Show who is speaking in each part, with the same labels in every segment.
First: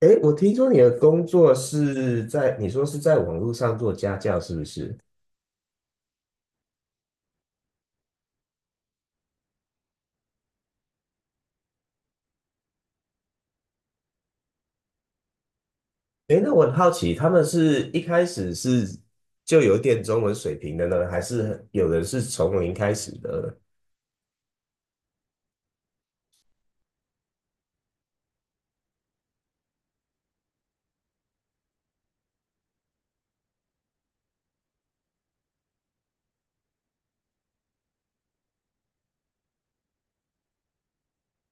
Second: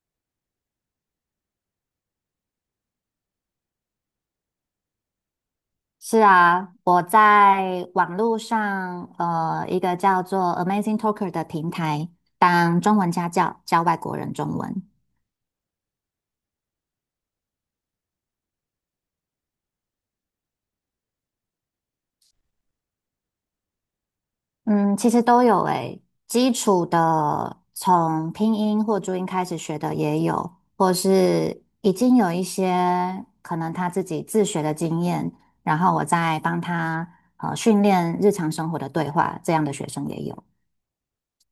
Speaker 1: 哎，我听说你的工作是在，你说是在网络上做家教，是不是？
Speaker 2: 是啊，我在网络上一个叫做 Amazing Talker 的平台当中文家教，教外国人中文。
Speaker 1: 哎，那我很好奇，他们是一开始是就有点中文水平的呢，还是有人是从零开始的？
Speaker 2: 嗯，其实都有诶，基础的从拼音或注音开始学的也有，或是已经有一些可能他自己自学的经验，然后我再帮他训练日常生活的对话，这样的学生也有。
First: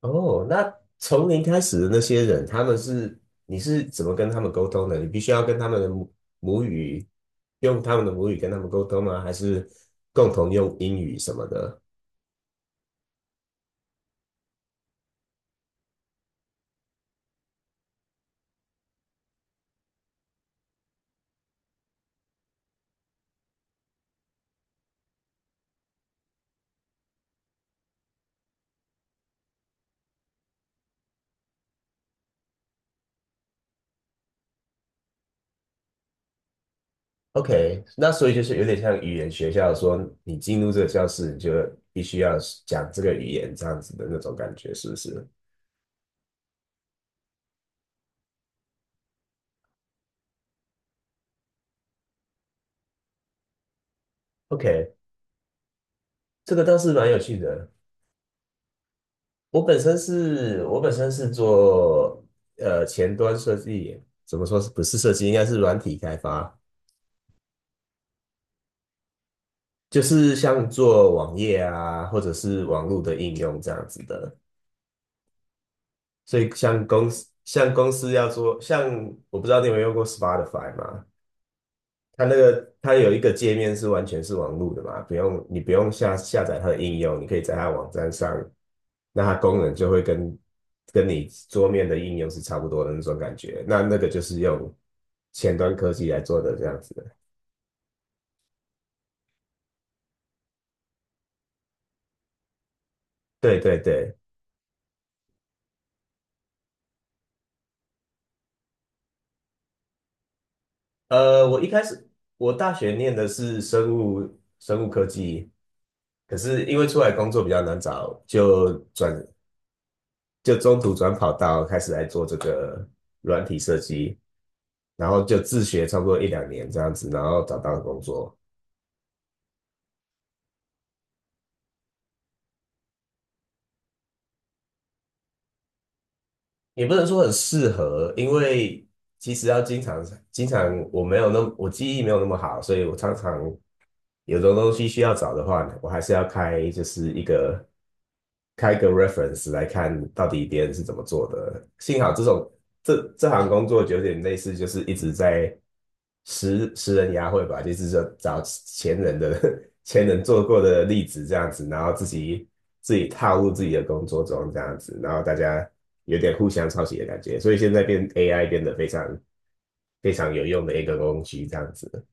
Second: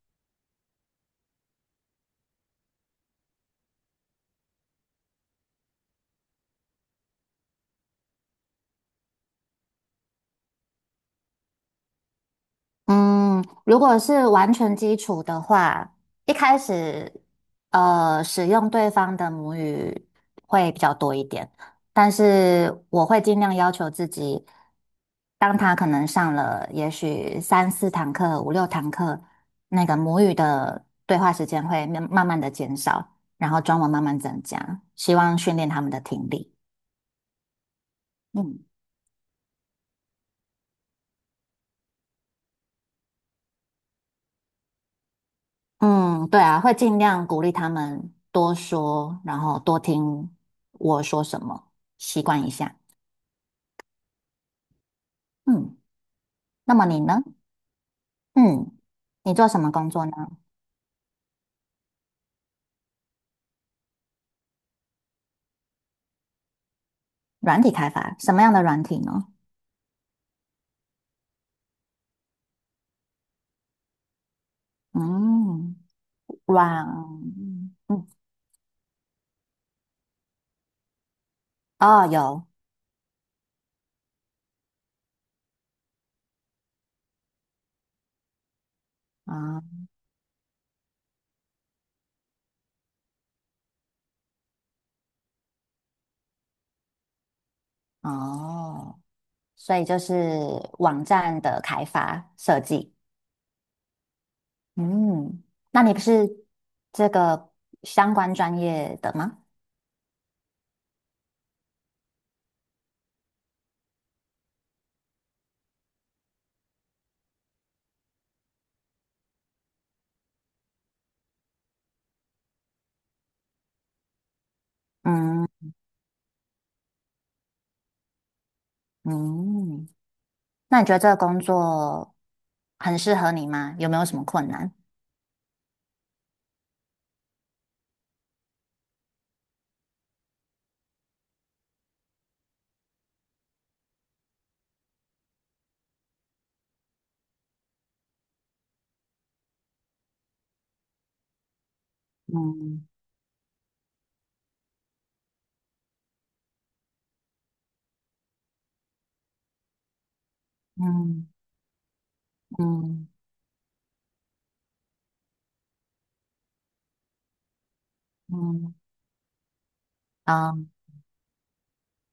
Speaker 1: 哦，那从零开始的那些人，他们是，你是怎么跟他们沟通的？你必须要跟他们的母语，用他们的母语跟他们沟通吗？还是共同用英语什么的？
Speaker 2: 嗯，如果是完全基础的话，一开始使用对方的母语会比较多一点，但是我会尽量要求自己，当他可能上了也许三四堂课、五六堂课，那个母语的对话时间会慢慢慢的减少，然后中文慢慢增加，希望训练他们的听力。
Speaker 1: OK，那所以就是有
Speaker 2: 嗯。
Speaker 1: 点像语言学校，说你进入这个教室，你就必须要讲这个语言这样子的那种感觉，是不是
Speaker 2: 嗯，对啊，会尽量鼓励他们多说，然后多听我说什么，习惯一下。
Speaker 1: ？OK，
Speaker 2: 嗯，
Speaker 1: 这个
Speaker 2: 那
Speaker 1: 倒
Speaker 2: 么
Speaker 1: 是
Speaker 2: 你
Speaker 1: 蛮有
Speaker 2: 呢？
Speaker 1: 趣的。
Speaker 2: 嗯，你做什么工作呢？
Speaker 1: 我本身是做前端设计，怎么说是不是设计，应该是软体开发，
Speaker 2: 软体开发，什么样的软体呢？
Speaker 1: 就是像做网页啊，或者是网络的应用这样子的。
Speaker 2: 嗯，
Speaker 1: 所以像
Speaker 2: 软，
Speaker 1: 公司，像公司要做，像我不知道你有没有用过 Spotify 嘛？
Speaker 2: 哦，
Speaker 1: 它那
Speaker 2: 有
Speaker 1: 个它有一个界面是完全是网路的嘛，不用你不用下载它的应用，你可以在它网站上，那它功能
Speaker 2: 啊。
Speaker 1: 就会跟你桌面的应用是差不多的那种感觉。那那个就是用前端科技来做的这样子的。
Speaker 2: 哦，所以就是网站的开发设计。
Speaker 1: 对对对，
Speaker 2: 嗯，那你不是这个相关专业的吗？
Speaker 1: 呃，我一开始我大学念的是生物科技，可是因为出来工作比较难找，就中途转跑道开始来做这个软体设计，然后就自
Speaker 2: 嗯。
Speaker 1: 学差不多一两年这样子，然后找到工作，
Speaker 2: 嗯。那你觉得这个工作很适合你吗？有没有什么困难？
Speaker 1: 也不能说很适合，因为其实要经常我记忆没有那么好，所以我常常有的东西需要找的话呢我还是要开就是一个开个 reference 来看到底别人是怎么做的。幸好这种
Speaker 2: 嗯。
Speaker 1: 这行工作有点类似，就是一直在食人牙慧吧，就是说找前人的 前人做过的例子
Speaker 2: 嗯。
Speaker 1: 这样子，然后自
Speaker 2: 嗯。
Speaker 1: 己套入自己的工作中这样子，然后大家有点互相抄袭的感觉，所以现在变 AI 变得
Speaker 2: 嗯。
Speaker 1: 非常有
Speaker 2: 啊，
Speaker 1: 用的一个工具这样子。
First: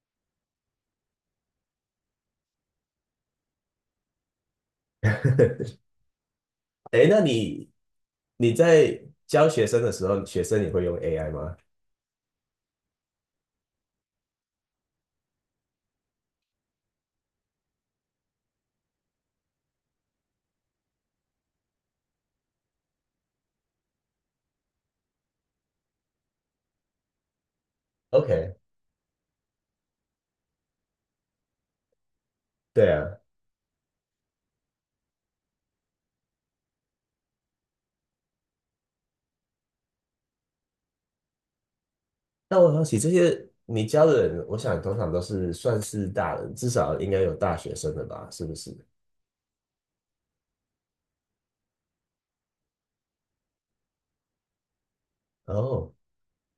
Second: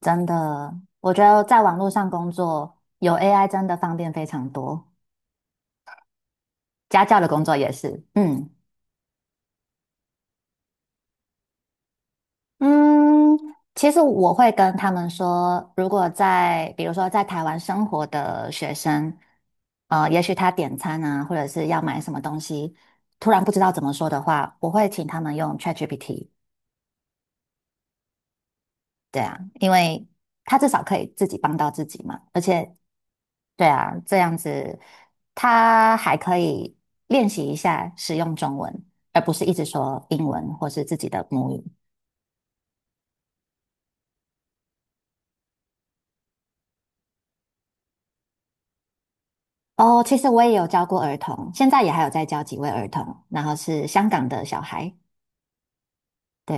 Speaker 2: 真的，我觉得在网络上工作有 AI 真的方便非常多，家
Speaker 1: 哎那
Speaker 2: 教的工作
Speaker 1: 你
Speaker 2: 也是。嗯。
Speaker 1: 你在教学生的时候，学生也会用 AI 吗
Speaker 2: 嗯，其实我会跟他们说，如果在比如说在台湾生活的学生，也许他点餐啊，或者是要买什么东西，突然不知道怎么说的话，我会请他们用 ChatGPT。
Speaker 1: ？OK，
Speaker 2: 对啊，因为他至少可以自己帮到自己嘛，而且
Speaker 1: 对啊。
Speaker 2: 对啊，这样子他还可以练习一下使用中文，而不是一直说英文或是自己的母语。
Speaker 1: 那我好起这些你教的人，我想通常都是算是大人，至少应该有大学生的吧？是不是？
Speaker 2: 哦，其实我也有教过儿童，现在也还有在教几位儿童，然后是香港的小孩。
Speaker 1: 哦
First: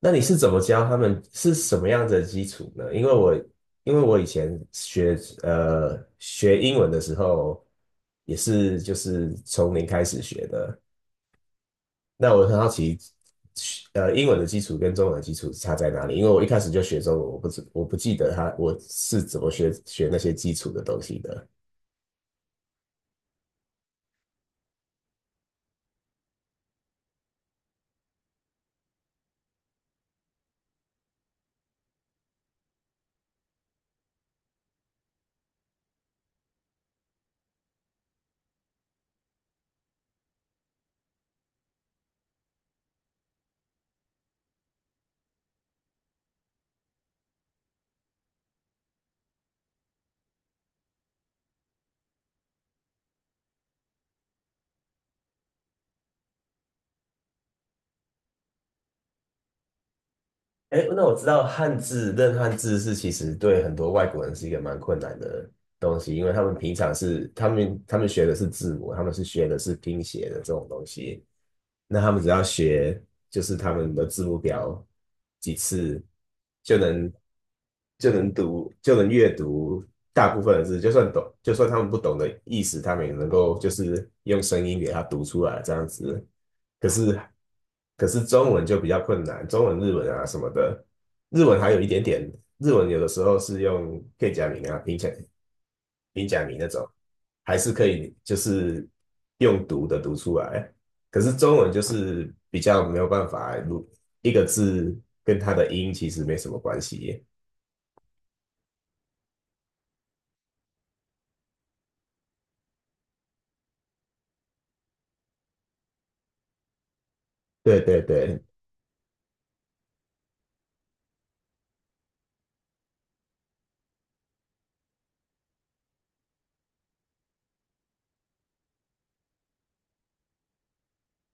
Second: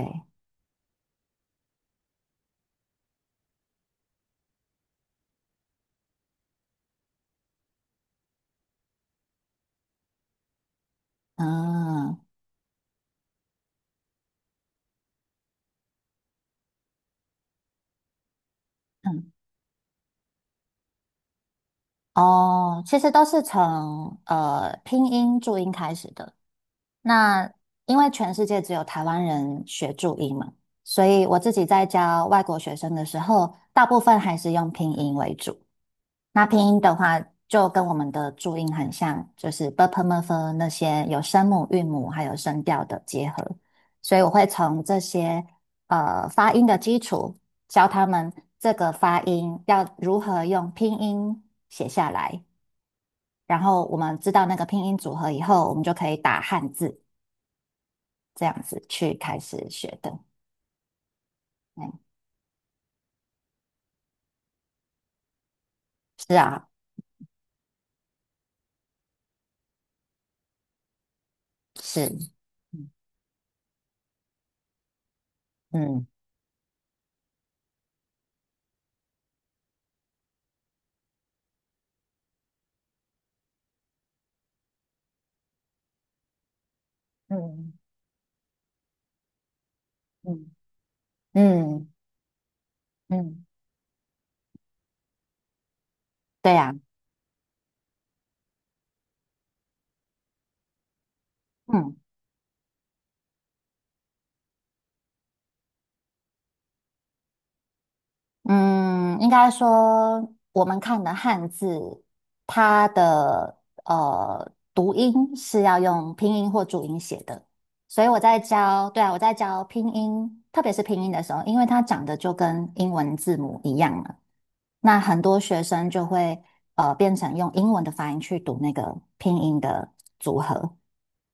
Speaker 1: 那你是怎么教他们？是什么样子的基础呢？因为我以前学学英文的时候，也是就是从零开始学的。
Speaker 2: 嗯。
Speaker 1: 那我很好奇，呃，英文的基础跟中文的基础差在哪里？因为我一开始就学中文，我不记得他我是
Speaker 2: 嗯。
Speaker 1: 怎么学那些基础的东西的。
Speaker 2: 哦，其实都是从拼音注音开始的。那因为全世界只有台湾人学注音嘛，所以我自己在教外国学生的时候，大部分还是用拼音为主。那拼音的话，就跟我们的注音很像，就是 b p m f 那些有声母、韵母还有声调的结合。所以我会从这些发音的基础，教他们这个发音要如何用拼音写下来。然后我们知道那个拼音组合以后，我们就可以打汉字，这样子去开始学的。
Speaker 1: 哎，那我知道
Speaker 2: 嗯。
Speaker 1: 认汉字是其实对很多外国人是一个蛮困难的东西，因为
Speaker 2: 是
Speaker 1: 他们
Speaker 2: 啊。
Speaker 1: 平常是他们学的是字母，他们是学的是拼写的这种东西，那
Speaker 2: 是。
Speaker 1: 他们只要学就是他们的字母表几次
Speaker 2: 嗯。
Speaker 1: 就能就能阅读大部分的字，就算他们不懂的意思，他们也能够就是用声音给它读出来这样子。可是
Speaker 2: 嗯。
Speaker 1: 可是中文就比较困难，中文、日文啊什么
Speaker 2: 嗯。
Speaker 1: 的，日文还
Speaker 2: 嗯。
Speaker 1: 有一
Speaker 2: 嗯。
Speaker 1: 点点，日文有的时候
Speaker 2: 嗯。
Speaker 1: 是用片假名啊、平假
Speaker 2: 对
Speaker 1: 名那
Speaker 2: 呀、
Speaker 1: 种，
Speaker 2: 啊。
Speaker 1: 还是可以就是用读的读出来。可是中文就
Speaker 2: 嗯。
Speaker 1: 是比较没有办法，如一个字跟它的音其实没什么关系。
Speaker 2: 嗯，应该说我们看的汉字，它的读音是要用拼音或注音写的，
Speaker 1: 对对
Speaker 2: 所以我在
Speaker 1: 对，
Speaker 2: 教，对啊，我在教拼音，特别是拼音的时候，因为它长得就跟英文字母一样了，那很多学生就会变成用英文的发音去读那个拼音的组合。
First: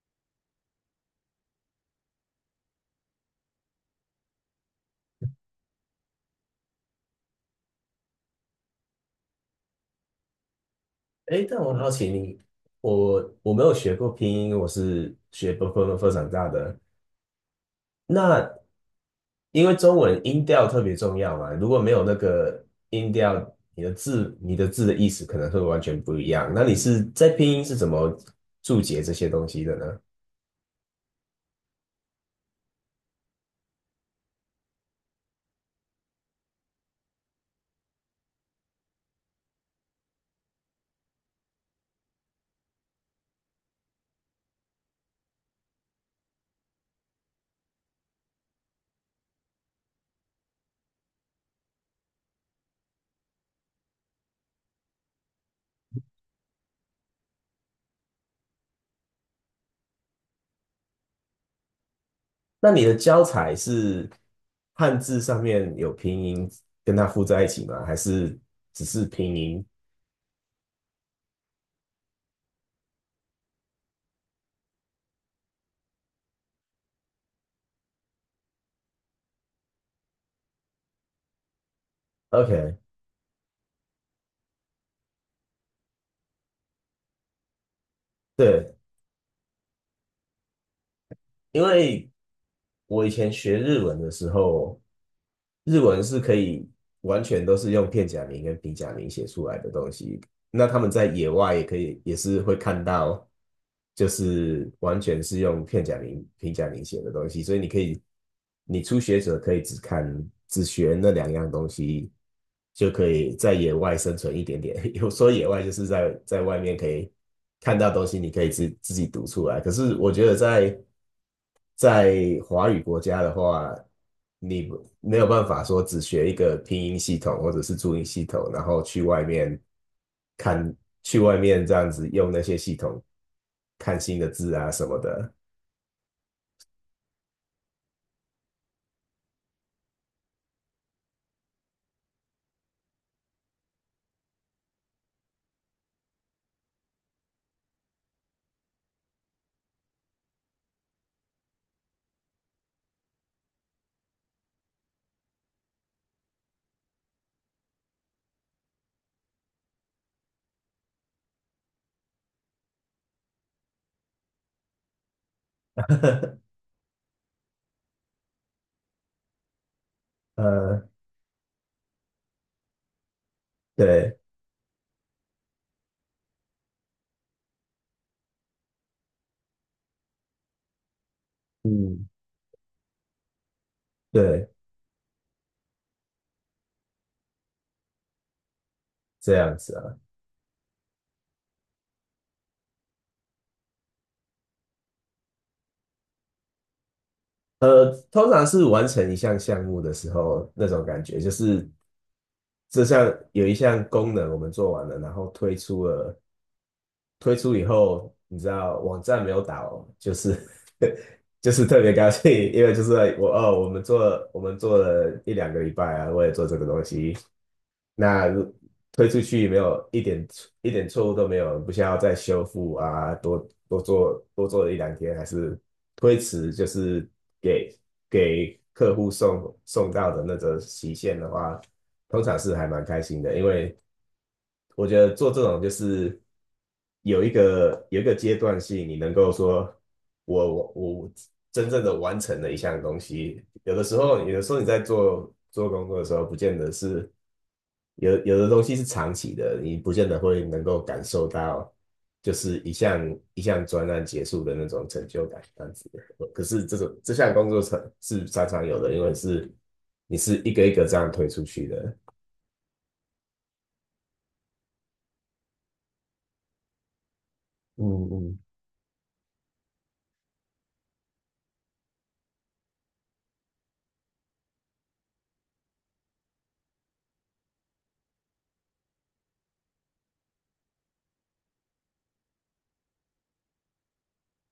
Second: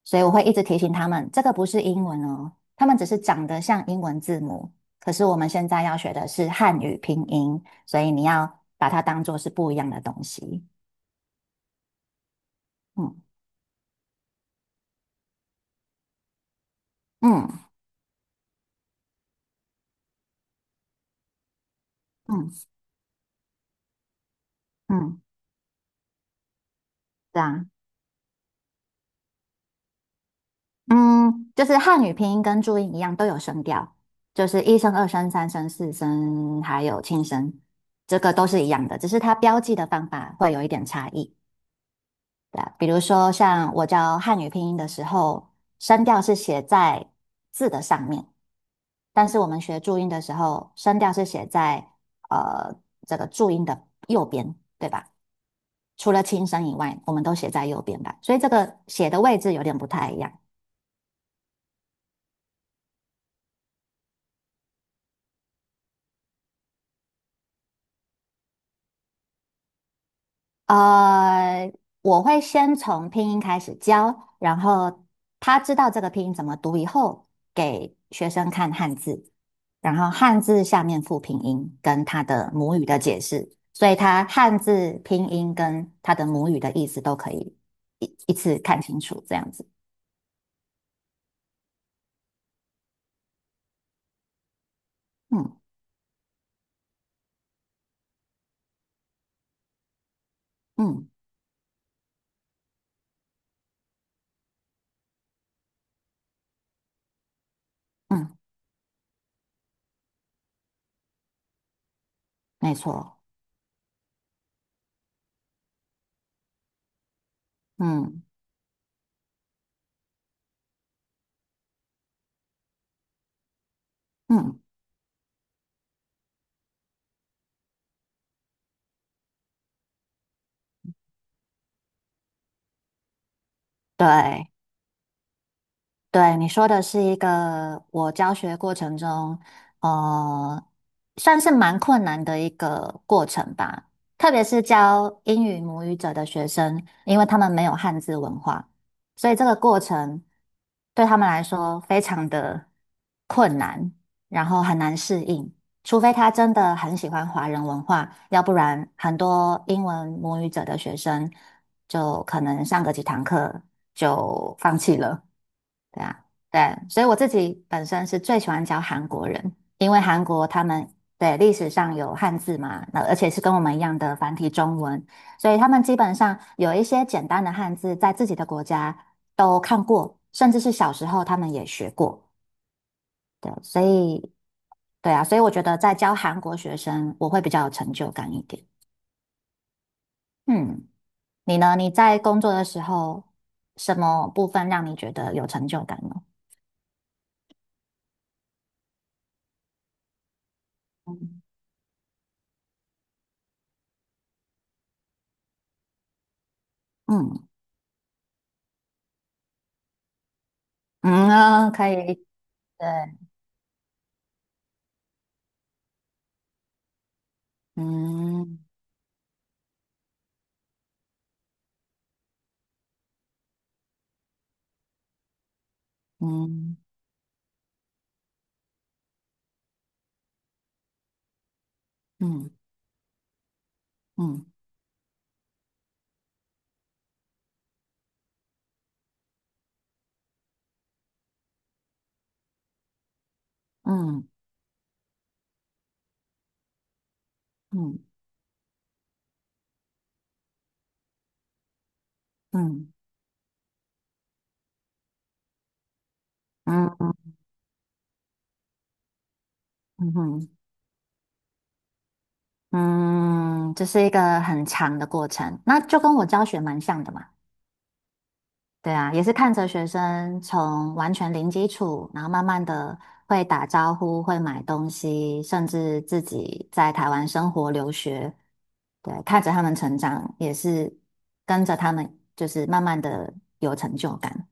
Speaker 2: 所以我会一直提醒他们，这个不是英文哦，他们只是长得像英文字母。可是我们现在要学的是汉语拼音，所以你要把它当做是不一样的东西。
Speaker 1: 哎，但我好奇你，
Speaker 2: 嗯。
Speaker 1: 我没有学过拼音，我是学分长大的。
Speaker 2: 嗯。
Speaker 1: 那因为中文音调特别重要嘛，如果没有那
Speaker 2: 嗯。
Speaker 1: 个音调，你的字的意
Speaker 2: 嗯。
Speaker 1: 思可能会完全不一样。那你是在
Speaker 2: 对
Speaker 1: 拼音
Speaker 2: 啊。
Speaker 1: 是怎么注解这些东西的呢？
Speaker 2: 嗯，就是汉语拼音跟注音一样都有声调，就是一声、二声、三声、四声，还有轻声，这个都是一样的，只是它标记的方法会有一点差异。对啊，比如说像我教汉语拼音的时候，声调是写在字的上面，但是我们学注音的时候，声调是写在呃这个注音的右边，对吧？除了轻声以外，我们都写在右边吧，所以这个写的位置有点不太一样。
Speaker 1: 那你的教材是汉字上面有拼音跟它附在一起吗？还是只是拼音
Speaker 2: 呃，我会先从拼音开始教，然后他知道这个拼音怎么读以后，给学生看汉字，然后汉字下面附拼音跟他的
Speaker 1: ？OK，
Speaker 2: 母语的解释，所以他汉字拼音跟他的母语的意思都可以一一次
Speaker 1: 对，
Speaker 2: 看清楚，这样子。
Speaker 1: 因为我以前学日文的时候，
Speaker 2: 嗯。
Speaker 1: 日文是可以完全都是用片假名跟平假名写出来的东西。那他们在
Speaker 2: 嗯。
Speaker 1: 野外也可以，也是会看到，就是完全是用片假名、平假名写的东西。所以你可以，
Speaker 2: 嗯。
Speaker 1: 你初学者可以只看、只学那两样东西，
Speaker 2: 没
Speaker 1: 就可
Speaker 2: 错。
Speaker 1: 以在野外生存一点点。有说野外就是在在外面可以看到东西，
Speaker 2: 嗯。
Speaker 1: 你可以自己读出来。可是我觉得在华语国家的话，
Speaker 2: 嗯。
Speaker 1: 你没有办法说只学一个拼音系统或者是注音系统，然后看，去外面这样子用那些系统看新的
Speaker 2: 对。
Speaker 1: 字啊什么的。
Speaker 2: 对，你说的是一个我教学过程中，呃，算是蛮困难的一个过程吧。特别是教英语母语者的学生，因为他们没有汉字文化，所以这个过程对他们来说非常的困难，然后很难适应。除非他真的很喜欢华人文化，要不然很多英文母语者的学生就可能上个几堂课就放弃了。对啊。对，所以我自己本身是最喜欢教韩国人，因为韩国他
Speaker 1: 呃，
Speaker 2: 们对历史上有汉字嘛，那而且是跟我们一样的
Speaker 1: 对，
Speaker 2: 繁体中文，所以他们基本上有一些简单的汉字在自己的国家都看过，甚至是小时候他们也学
Speaker 1: 嗯，
Speaker 2: 过。对，所以
Speaker 1: 对，
Speaker 2: 对啊，所以我觉得在教韩国学生，我会比较有成就感一点。
Speaker 1: 这样子啊。
Speaker 2: 嗯，你呢？你在工作的时候，什么部分让你觉得有成就感呢？
Speaker 1: 呃，通常是完成一项项目的时候，那种感觉就
Speaker 2: 嗯。
Speaker 1: 是有一项功能我们做完了，然后推
Speaker 2: 嗯。
Speaker 1: 出以后，你知道网站没有倒，就是
Speaker 2: 嗯
Speaker 1: 就是
Speaker 2: 啊，
Speaker 1: 特
Speaker 2: 可
Speaker 1: 别
Speaker 2: 以，
Speaker 1: 高
Speaker 2: 对。
Speaker 1: 兴，因为就是
Speaker 2: 解。
Speaker 1: 我哦，我们做了一两个礼拜啊，我也做这个东西，那如
Speaker 2: 嗯。
Speaker 1: 推出去没有一点一点错误都没有，不需要再修复啊，多做了一两天，还是推迟，就
Speaker 2: 嗯。
Speaker 1: 是给给客户送到的那个期限的话，通常
Speaker 2: 嗯。
Speaker 1: 是还蛮开心的，因为
Speaker 2: 嗯。
Speaker 1: 我觉得做这种就是有一个阶段性，你能够说我真正的完成了一项东西。
Speaker 2: 嗯。
Speaker 1: 有的时候你在做工作的时候，不见得是
Speaker 2: 嗯。
Speaker 1: 有的东西是长期的，你不见得会能够感受到就是一
Speaker 2: 嗯。
Speaker 1: 项一项专案结束的那种成就感这样子。的。可是这种这
Speaker 2: 嗯。
Speaker 1: 项工作是常常有的，因为是
Speaker 2: 嗯。
Speaker 1: 你是
Speaker 2: 嗯，
Speaker 1: 一个一个这样推出去的。
Speaker 2: 嗯，这是一个很长的过程，那就跟我教学蛮像的嘛。
Speaker 1: 嗯嗯。
Speaker 2: 对啊，也是看着学生从完全零基础，然后慢慢的会打招呼、会买东西，甚至自己在台湾生活留学，对，看着他们成长，也是跟着他们就是慢慢的有成就感。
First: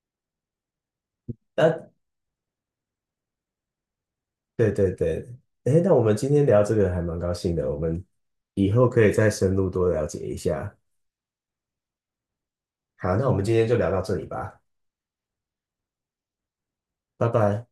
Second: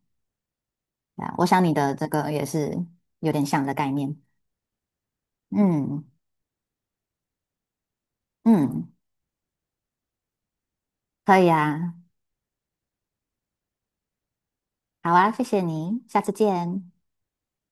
Speaker 2: 啊，我想你
Speaker 1: 那
Speaker 2: 的这个也是有点像的概念。
Speaker 1: 对对对，哎，那我
Speaker 2: 嗯。
Speaker 1: 们今天聊这个还蛮高兴的，我们以后
Speaker 2: 嗯。
Speaker 1: 可以再深入多了解一下。
Speaker 2: 可以啊。
Speaker 1: 好，那我们今天就聊到这里吧，
Speaker 2: 好啊，谢谢你，下次见。
Speaker 1: 拜拜。